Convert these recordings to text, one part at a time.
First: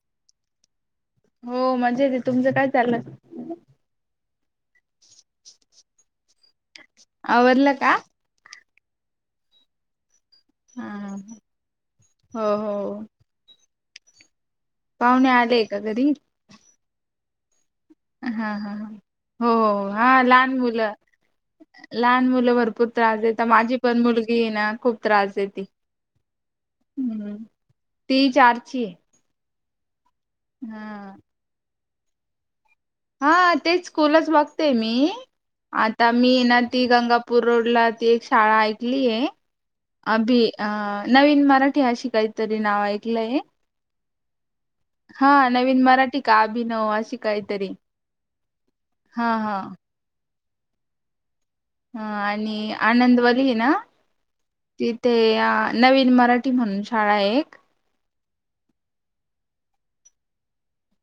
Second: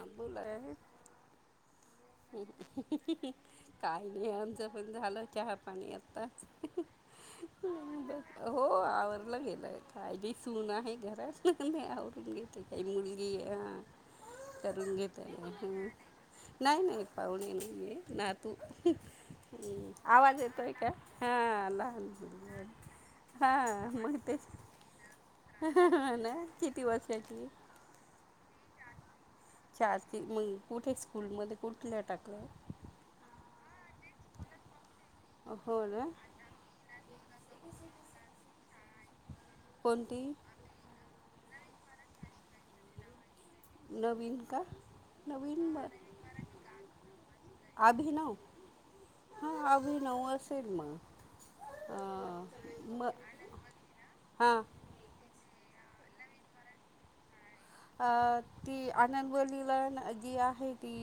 आां बुलाय हो मजेत आहे. हम्म्म तुमचं काय चाललं हम्म काही नाही आमचं पण झाला चहा पाणी आताच आवरलं का हो आवरलं गेलंय काय मी सून हा आहे घरात नाही आवरून हो घेते काही हो मुली की अहं पाहुणे आले का घरी. नाही नाही पाहुणे नाहीये हा हा नातू. हा हो हो हा आवाज लहान येतोय का मुलं हां लहान मुलगी मुलं आहे. भरपूर त्रास देता माझी पण मुलगी ना खूप त्रास देते ह ना स्थिती हम्म बसायची ती चारची ये चार ती मग कुठे स्कूलमध्ये कुठल्या टाकलं हा तेच स्कूलच बघते मी हो ना आता मी येणार ती गंगा नागपूर रोड ला ती एक शाळा ऐकली आहे कोणती अभी अं नवीन मराठी अशी काहीतरी नाव ऐकलंय इका हा नवीन मराठी का अभिनव अशी काहीतरी आभिनव हा हा नऊ आ सेल मगं हा आणि आनंदवाली ना हां तीत ते नवीन मराठी म्हणून शाळा एक अ ती आणवलीला जी आहे ती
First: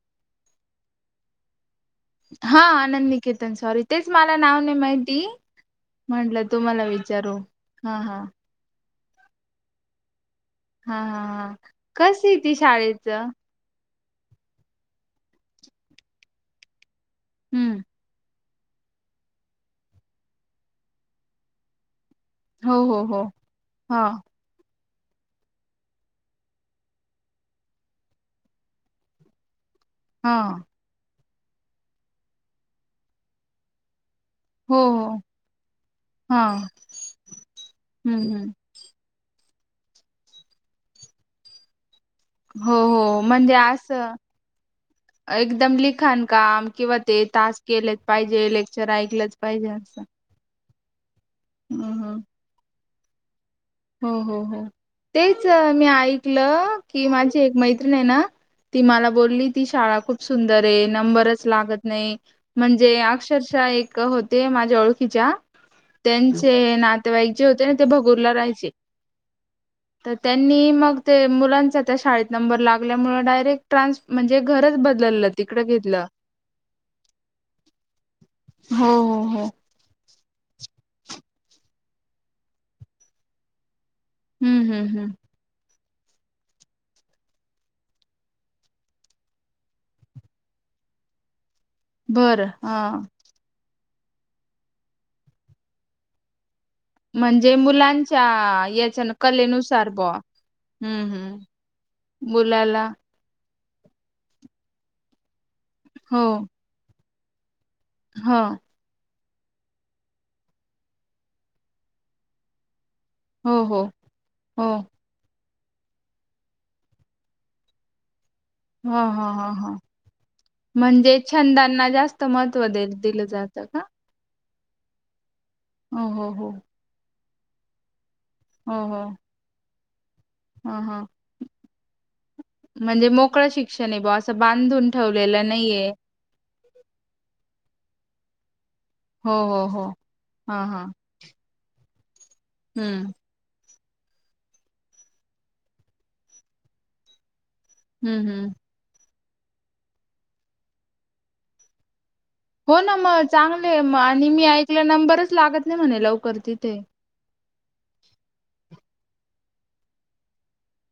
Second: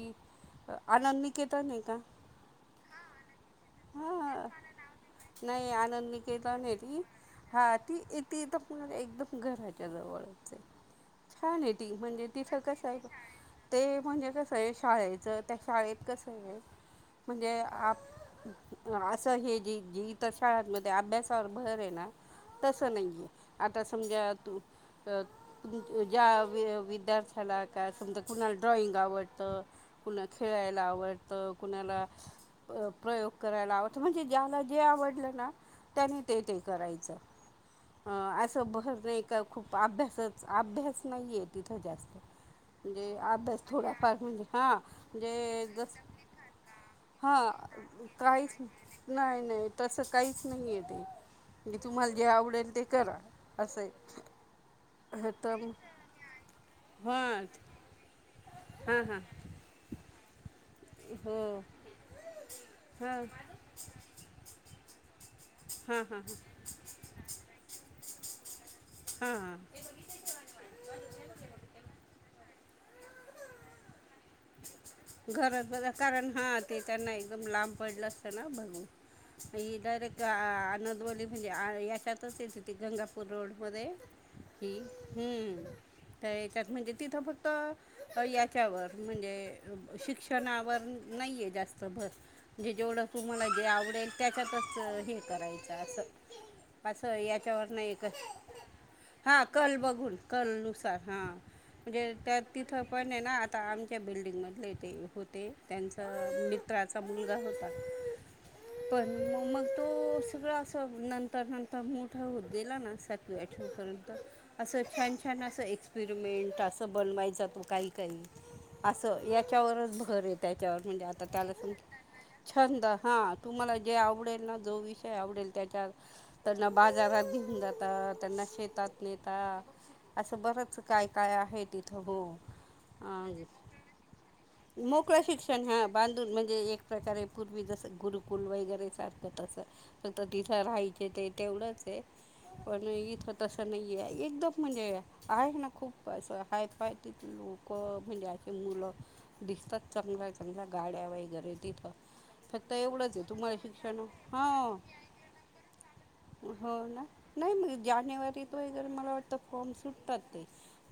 आनंद निकेतन ये का हा आनंद निकेतन सॉरी तेच मला हां नाव नाही माहिती नाही आनंद म्हटलं केला नाही तुम्हाला री विचारू हा ती त तर ला एकदम घराच्या जवळच आहे हा हा हा छान आहे ती कस म्हणजे आहे तीफ ती कसा आहे शाळेच ते म्हणजे कसं आहे शाळेचं त्या शाळेत कसं आहे म्हणजे हम्म आप असं हे जी जी इतर शाळांमध्ये अभ्यासावर भर आहे ना हो तसं हो नाहीय हो आहे आता हा समजा तू तर ज्या वि विद्यार्थ्याला काय समजा कुणाला ड्रॉइंग आवडतं कुणा हा खेळायला आवडतं कुणाला प्रयोग करायला आवडतं म्हणजे ज्याला हो जे हो आवडलं ना त्याने ते हा ते करायचं हम्म अं हम् असं भर नाही का खूप अभ्यासच अभ्यास नाहीये तिथं जास्त हो ज हो अ म्हणजे बस थोडा असं फर्ज हां ज एकदम द लिखाण काम किंवा ते हा तास केलेच पाहिजे काहीच लेक्चर ऐकलंच नाही नाही पाहिजे असं तसं काहीच नाहीय ते म्हणजे हम् हम तुम्हाला जे आवडेल ते करा असं हो आहे हो हो तेच तर मी ऐकलं की माझी हां एक मैत्रिण आहे ना ती हां मला हां बोलली ती शाळा कुठ सुंदर ये हो नंबरच लागत नाही म्हणजे हां हां अक्षरशः एक हो ते माझ्या ओळखीच्या हां हां त्यांचे नातेवाईक जे होते ना ते भगूरला राहायचे. हा तर त्यांनी मग ते मुलांचा त्या शाळेत नंबर लागल्यामुळे डायरेक्ट ट्रान्स म्हणजे घरच ब घरज कारण हा ते त्यांना एकदम लांब पडलं असतं ना बघून हो हो हो तेडायरेक्ट ग आनंदवली म्हणजे याच्यातच य ति ती गंगापूर रोडमध्येध्ये हम्म की हम्म हम्म हमम त्या याच्यात म्हणजे तिथं फक्त याच्यावर म्हणजे शिक्षणावर नाहीये जास्त भर बरं म्हणजे हा जेवढं तुम्हाला जे आवडेल त्याच्यातच हे करायचं असं अस म्हणजे याच्यावर नाही. मुलांच्या याच्या हा कल कलेनुसार बुवा बघून कल नुसार हम्म हा हम्म म्हणजे त्या तिथं मुलाला पण ये ना आता आमच्या बिल्डिंग मधले ते होते त्यांचा हो मित्राचा मुलगा होता. हा पण मग मग तो सगळं असं नंतर नंतर मोठा होत गेला ना स सातवी हो आठवी हो पर्यंत हो असं छान छान असं ए एक्सपिरमेंट असं बनवायचा तो काही काही हा हा हा हा त्याच्यावरच भर आहे त्याच्यावर म्हणजे आता त्याला पण छंदांना जास्त महत्त्व छंद दे दिलं हा जातं तुम्हाला का जे आवडेल ना जो विषय आवडेल त्याच्या हो हो हो त्यांना बाजारात घेऊन जाता त्यांना हो हो शेतात नेता असं ह बरंच ह काय काय आहे तिथं हो म्हणजे मोकळं शिक्षण आहे बुआ असं बांधून मोकळं ठेवलेलं शिक्षण हा नाहीये. बांधून म्हणजे एक प्रकारे पूर्वी जस गुरुकुल वगैरे ते हो तस हो हो नंतर तिथ हा हा राहायच ते तेवढंच ये पण हम्म इथ तसं नाहीये एकदम म्हणजे आहे ना खूप असं हायफाय तिथ लोक क म्हणजे हम्म हम्म असशी मुलं दिसतात चांगल्या चांगल्या गाड्या वगैरे तिथं फक्त हो ना एवढंच मग आहे तुम्हाला चांगले आहे. मग शिक्षण आणि मी हो ऐकलं नंबरच लागत नाही म्हणे लवकर तिथे हो ना नाही मग जानेवारीत वगैरे मला वाटतं फॉर्म सुटतात ते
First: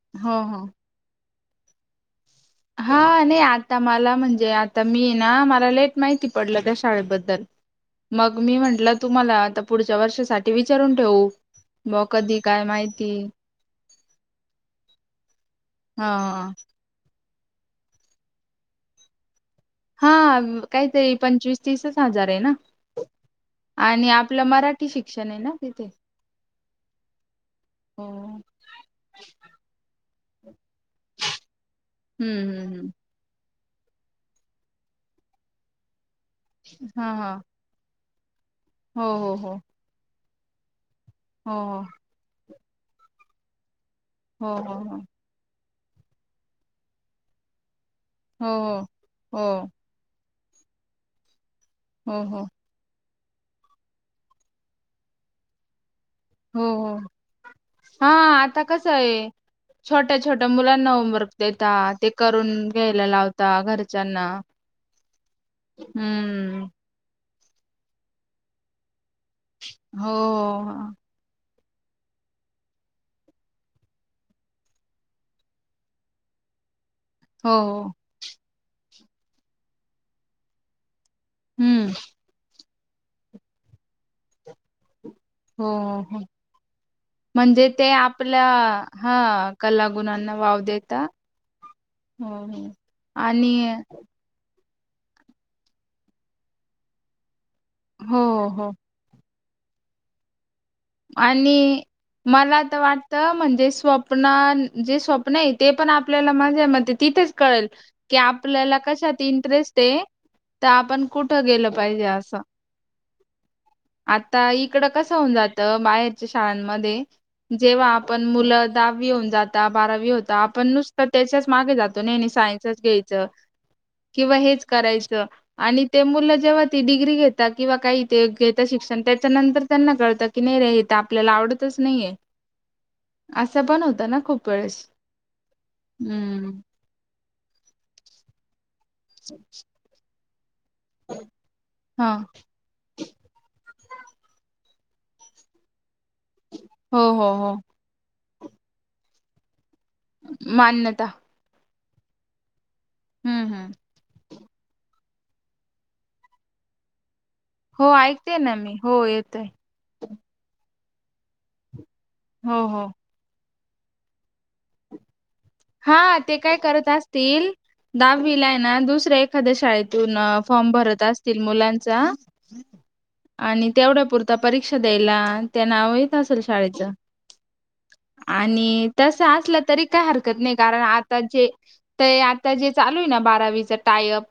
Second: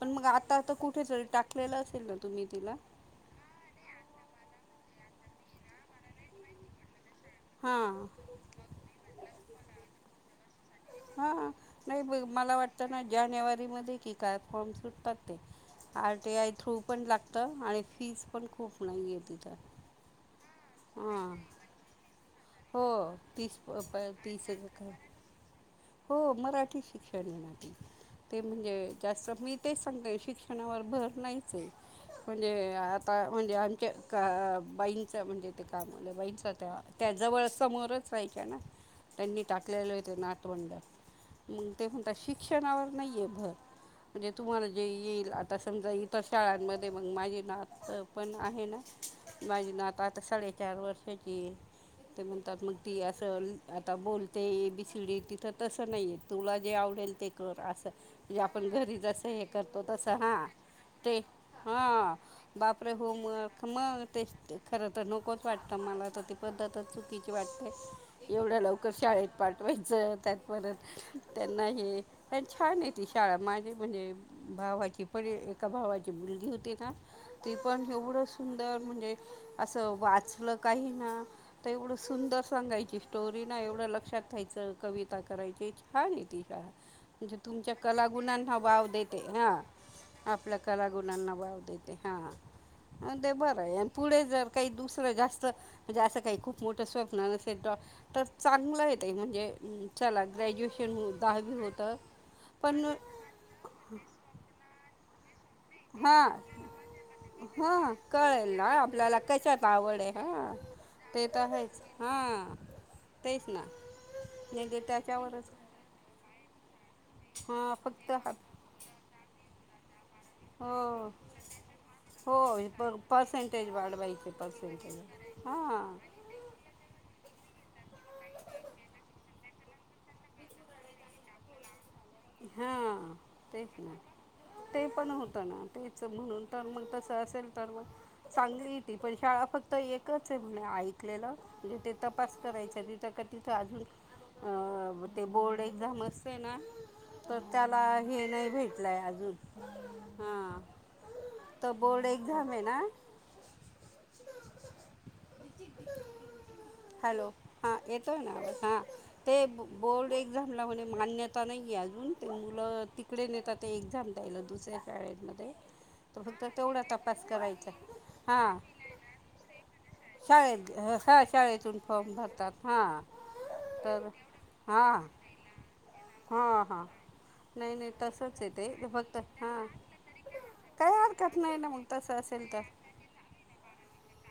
पण मग हो हो आताता कुठ कुठेतरी टाकलेलं असेल ना तुम्ही तिला हा नाही आता मला म्हणजे आता मी ये ना मला लेट माहिती पडलं त्या शाळेबद्दल हा मग मी म्हंटलं तुम्हाला आता पुढच्या वर्षासाठी विचारून ठेव. हा हा, नाही ब मला वाटतं ना जानेवारी मध्ये की काय फॉर्म सुटतात ते. हा आर टीआय थ्रू पण लागत आणि फीस पण खूप नाहीये तिथं. हा काहीतरी हां पंचवीस तीसच हजार आहे ना? हो तीस पप तीसच का? त्यांनी ना तिथे हो मराठी शिक्षण हेना ते, हो ते म्हणजे जास्त मी तेच सांगते शिक्ष णावर भर नाहीच ये हम्म म्हणजे हम्म हम्म आ ता म्हणजे आमच्या का, बाईंचं म्हणजे ते कामवाल्या बाईंचं त्या हा हा त्याजवळ समोरच राहायच्या ना हो हो त्यांनी हो टाकलेलय ते नातवंड, हो मग ते शिक्षणावर नाहीेये भर म्हणजे तुम्हाला जे हो येईल आता समजा इथं शाळांमध्ये मग माझी नातं पण हो हो आहे ना हो माझी नात आता साडेचार वर्षाची ये, हो हो हो तर हो म्हणतात मग ती असं आता बोलते ए बी सी डी तिथं तसं नाही ये. तुला हो जे हो आवडेल ते कर असं, हा म्हणजे आता आपण कसं घरी आहे जसं हे करतो तसं छोट्या हां छोट्या मुलांना ते. होमवर्क देता ते हा, करून बापरे! घ्यायला हो म लावता क मग ते घरच्यांना खर तर नकोचं वाटतं मला तर ती हम्म पद्धतच चुकीची वाटते एवढ्या लवकर शाळेत हो पाठवायचं. त्यात परत हो त्यांना हे छानये ती शाळा माझी म्हणजे भावाची पण एका भावाची मुलगी होती ना ते हो पण एवढं सुंदर म्हणजे असं वाचलं काही ना तर हम्म एवढं सुंदर सांगायची स्टोरी ना एवढं लक्षात घ्यायचं कवि करायचे हो छान हो ये ती शाळा म्हणजे म्हणजे तुमच्या ते आपल्या कलागुणांना वाव देते हा, कलागुणांना आपल्या वाव देता कलागुणांना वाव देत. हो हो. अ ते आणि बरंय अनं पुढे जर काही दुसरं जास्त म्हणजे असं काही खूप मोठं स्वप्न नसेल हो तर हो चांगलं ये. ते म्हणजे चला ग्रॅज्युएशन हो दहावी आणि, होतं मला आता पण वाटत म्हणजे स्वप्ना जे स्वप्न नाही ते पण हां आपल्याला माजे मण तिथेच कळेल, हां की कळेल ना आपल्याला आपल्याला कशात इंटरेस्ट आवड ये. आहे हां तर आपण ते तर कुठं गेलं आहेच पाहिजे असं? हां तेच ना आता नाही ते इकडं कस होऊन जा त्याच्यावरच बाहेरच्या शाळांमध्ये, हां जेव्हा फक्त आपण हा- मुलं दहावी होऊन जाता बारावी हो तर आपणं हो नुसतं त्याच्याच मागे जातो नाही नाही सायन्सच हो घ्यायचं, पर्सेंटेज वाढवायचे किंवा हेच पर्सेंटेज करायचं. आणि हां ते मुलं जेव्हा ती डिग्री घेता किंवा काही ते घेता शिक्षण त्याच्यानंतर त्यांना कळत. की नाही रे ते आपल्याला आवडतचं नाहीये. हा, असं तेच पण ना. होतं खूप वेळेस. ते पण होतं ना तेचं म्हणून हम्म. तर मग तसं असेल तर मग. चांगली ती पण शाळा फक्त एकच आहे म्हणे ऐकलेलं. जिथे हा तपास करायच्या तिथ क तिथं अजून, ते बोर्ड एक्झाम असते ना? हो हो तर हो त्याला हे नाही भेटलंय अजून, हा. मान्यता तो बोर्ड एक्झाम आहे ना. हम्म हम्म. हॅलो. हा हो येतोय ना ऐकते मी हा, हो येतय ते बोर्ड एक्झामला म्हणे मान्यता नाही ये अजून ते हो मुलं हो त तिकडे नेता ते एक्झाम द्यायलं दुसऱ्या शाळेमध्ये. हा तर ते फक्त काय तेवढा करतं तपास असतील करायचा दहाविला हां येना दुसऱ्या एखाद्या शाळेत तुन शाळेत फॉर्म भरत हां असतील शाळेतून मुलांचा. फॉर्म भरतात हां आणि तेवढ्या तर पुरता परीक्षा हां द्यायला त्या नाव असल हां शाळेच, हां नाही नाही तसंच आहे आणि ते फक्त तस असलं हां तरी काय हारक [unintelligible] कारण काही आता हरकत जे नाही ना मग ते तसं असेल आता जे तर चालू आहे ना बारावीचा टायअप.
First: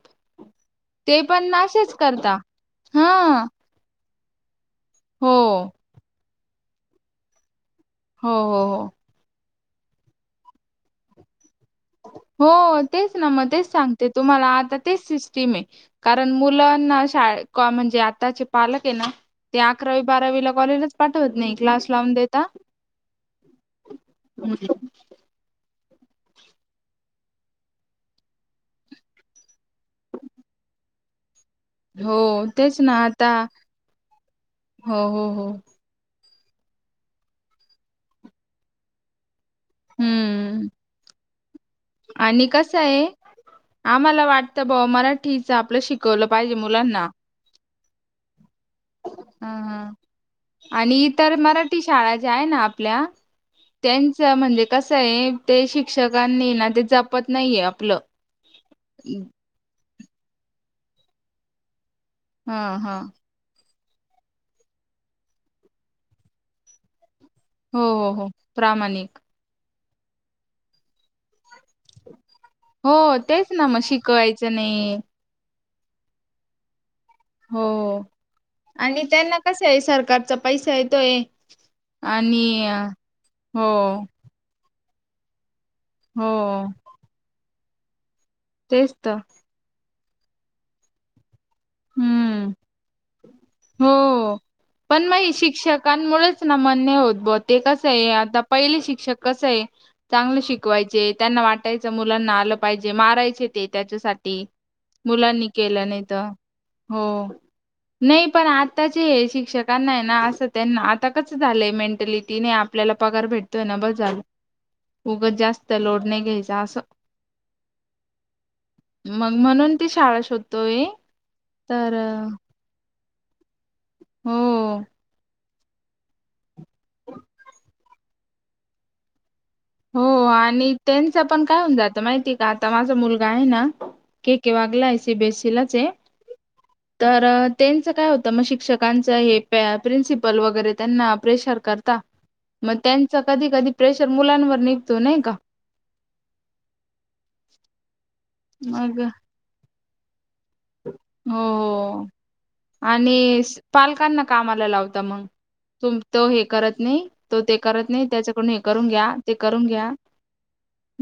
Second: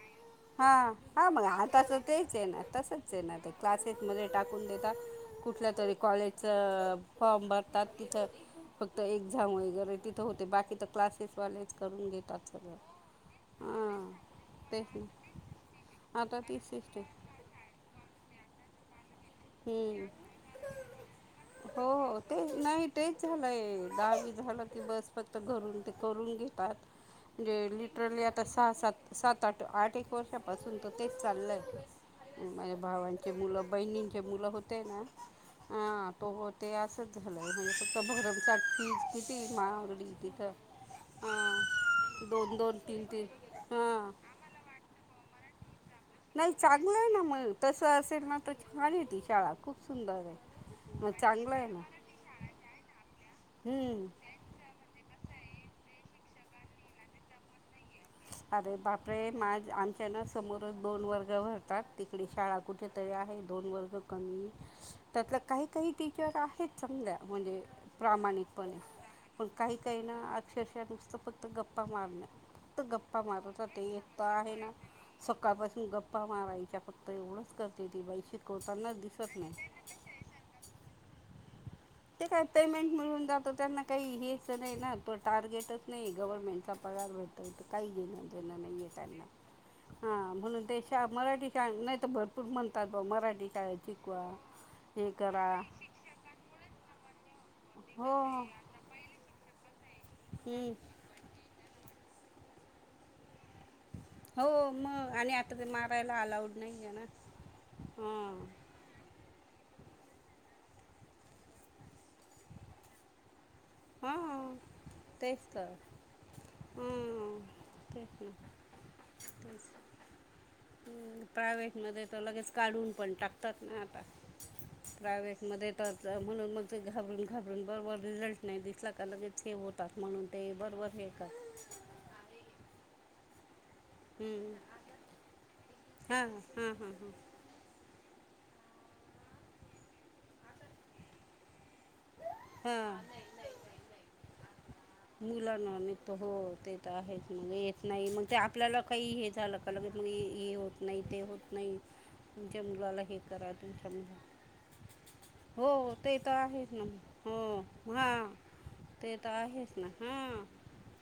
हा ते हा मग पण आता असेच तेच करता ये आहे ना हा तसच ये ना ते. क्लासेसमध्ये टाकून देता हो कुठल्या तरी कॉलेजचं फॉर्म भर. भारतात तिथं हो हो हो फक्त एक्झाम वगैरे तिथं होते बाकी तर क्लासेसवालेच करून घे हो तेच ना मग तेच सांगते तुम्हाला आता तेच सिस्टीम आहे, कारण आता ती मुलांना सिस्टीम [unintelligible] म्हणजे आताचे पालक आहे ना. ते अकरावी हम्म बारावीला कॉलेजच पाठवत नाही हो क्लास लावून हो ते देता. झाल की बस फक्त घरून ते करून घेतात म्हणजे लिटरली आता सहा सात सात आठ आठ एक वर्षांपासून तर तेच चालय. हो माझे तेच ना आता भावांचे मुलं बहिणींचे मुलं होते हो ना, हो हो अ. तो ते असंच झालंय म्हणजे फक्त भरमचाटीज किती मा. तिथं हम्म हा आणि दोन दोन तीन तीन हा. आम्हाला वाटतं मला ठीच आहे आपलं शिक नाही चांगलं आहे ना मग तसं असेल ना तर छान ये ती हा शाळा खूप हा सुंदर ये, आणि मग इतर चांगलं ये मराठी ना. शाळा जे आहे ना आपल्या. हम्म. त्यांच म्हणजे कसं ये ते शिक्षकांनी ना ते जपत नाहीये आपलं. अरे बापरे! माझं आमच्या ना समोरचं दोन वर्ग भरतात. तिकडे शाळा हा हा कुठेतरी आहे दोन वर्ग कमी, त्यातलं काही काही टीचर आहेत. चांगल्या म्हणजे हो हो हो प्रामाणिकपणे. प्रामाणिक पण काही काही ना अक्षरशः नुसतं फक्त गप्पा मारणं. फक्त हो गप्पा मारत तेच होत्या ना मग ते एक तर शिकवायचं आहे ना नाही सकाळपासून गप्पा मारायच्या फक् तर एवढंच हो करते ती बाई शिकवताना दिसत नाही. ते सरकारचं. पैसा येतोय. ते काय आणि पेमेंट मिळून जातो हो त्यांना काही हे नाही ना प टार्गेटच नाही हो गव्हर्नमेंटचा पगार भेतत काही घेणार नाही. नाही तेच तर त्यांना हा म्हणून मराठी नाही तर, भरपूर हम्म म्हणतात ब मराठी काळ शिकवा, हे करा कामुळेळेच ना मान्य होत. ब ते कसं आहे हो आता पहिले शिक्षक कस आहे. चांगलं हम्म शिकवायचे, त्यांना वाटायचं मुलांना आलं पाहिजे मारायचे त्याच्यासाठी हो मग आणि मुलांनी आता ते केलं नाहीत. मारायला अलाउड नाही आहे ना! ह आताचे हे शिक्षकांना आहे ना! असं त्यांना आता कच झालंय मेंटलिटीने आपल्याला पगार भेटत. ना बाल हां उगं तेच जास्त तर लोड नाही घ्यायचा असं कू मग म्हणून ती शाळा शोधतोय. प्रायवे्हेटमध्ये तर लगेच काढून पण टाकतात ना! आता हो. प्रायवे्हेट मध्ये तरच म्हणून मग ते घाबरून घाबरून बरं बर रिझल्ट नाही दिसला का लगेच हे होत. हो आणि त्यांचं पण काय होऊन जात माहितीय का आता माझा मुलगा आहे ना! के के वागलाय सि बे सिलाचे हां हां हां हां तर, त्यांचं काय होतं मग शिक्षकांचं हे प्रिन्सिपल वगैरे त्यांना प्रेशर करता. मग त्यांचा हां कधी कधी प्रेशर मुलांवर नाही. का मुलाना तर हो ते तर आहेच मग येत नाही मग ते आपल्याला काही हे झालं का? कल हो [unintelligible] हो हो मुलाला हे आणि करा तुमच्या मुला पालकांना कामाला लावता मग, हो तुम ते तो तर हे आहेच करत ना नाही, तो ते करत हो नाही हां त्याच्याकडून हे करून घ्या, तर ते करून आहेच ना घ्या, हां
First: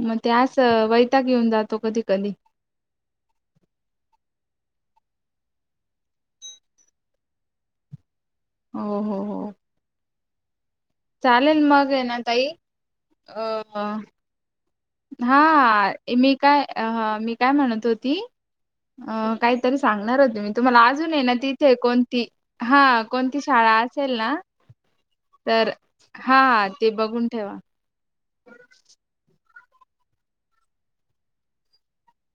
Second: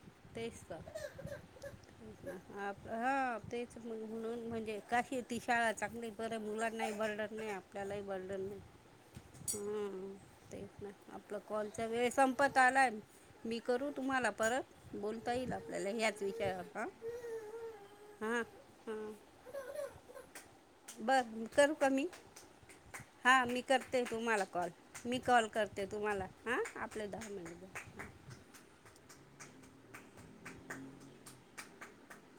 मग त्यास तेच तर वैता घ येऊन जातो कधी कधी हा तेच म्हणून म्हणजे कशी ती शाळा चांगली बरे! मुलां नाही ओरडत नाही. त्यालाही बर्डन होईल. होहो हो. हमम तेच ना, आपलं चालेल कॉलचा मग आहे वेळ ना ताई संपत आलाय अ मी करू तुम्हाला परत. बोलता येईल हा आपल्याला ह्याच मी काय विषयावर हां मी काय म्हणत होती हां हां अ काहीतरी सांगणार होते मी तुम्हाला अजून ये ना बरं करू तिथे का मी कोणती हा कोणती हां मी शाळा करते असेल ना तुम्हाला कॉल मी कॉल तर करते तुम्हाला हा हां ते आपले बघून दहा ठेवा. मिनिट [inaudible] [inaudible]